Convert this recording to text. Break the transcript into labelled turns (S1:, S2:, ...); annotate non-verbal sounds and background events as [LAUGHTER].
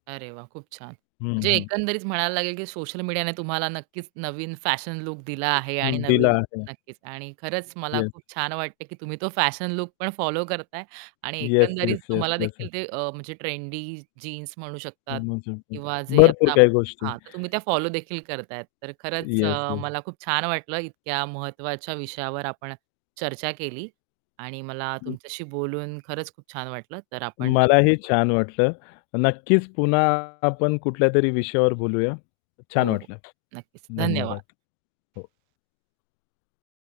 S1: अरे वाह! खूप छान.
S2: हं,
S1: म्हणजे
S2: हं.
S1: एकंदरीत म्हणायला लागेल की सोशल मीडियाने तुम्हाला नक्कीच नवीन फॅशन लूक दिला आहे आणि
S2: हं, दिला
S1: नवीन
S2: आहे.
S1: नक्कीच आणि खरंच मला
S2: येस.
S1: खूप छान वाटतंय की तुम्ही तो फॅशन लूक पण फॉलो करताय आणि
S2: येस,
S1: एकंदरीत
S2: येस, येस,
S1: तुम्हाला
S2: येस, येस.
S1: देखील ते अ, म्हणजे ट्रेंडी जीन्स म्हणू शकतात
S2: [UNINTELLIGIBLE]
S1: किंवा जे
S2: भरपूर
S1: आता
S2: काही गोष्टी.
S1: हां. तर तुम्ही त्या फॉलो देखील करताहेत. तर खरंच
S2: येस,
S1: अ,
S2: येस.
S1: मला खूप छान वाटलं इतक्या महत्वाच्या विषयावर आपण चर्चा केली. आणि मला
S2: हं.
S1: तुमच्याशी बोलून खरंच खूप छान वाटलं तर आपण नक्की
S2: मलाही छान वाटलं. नक्कीच पुन्हा आपण कुठल्यातरी विषयावर बोलूया.
S1: हो,
S2: छान
S1: हो.
S2: वाटलं.
S1: नक्कीच
S2: धन्यवाद.
S1: धन्यवाद.
S2: हो.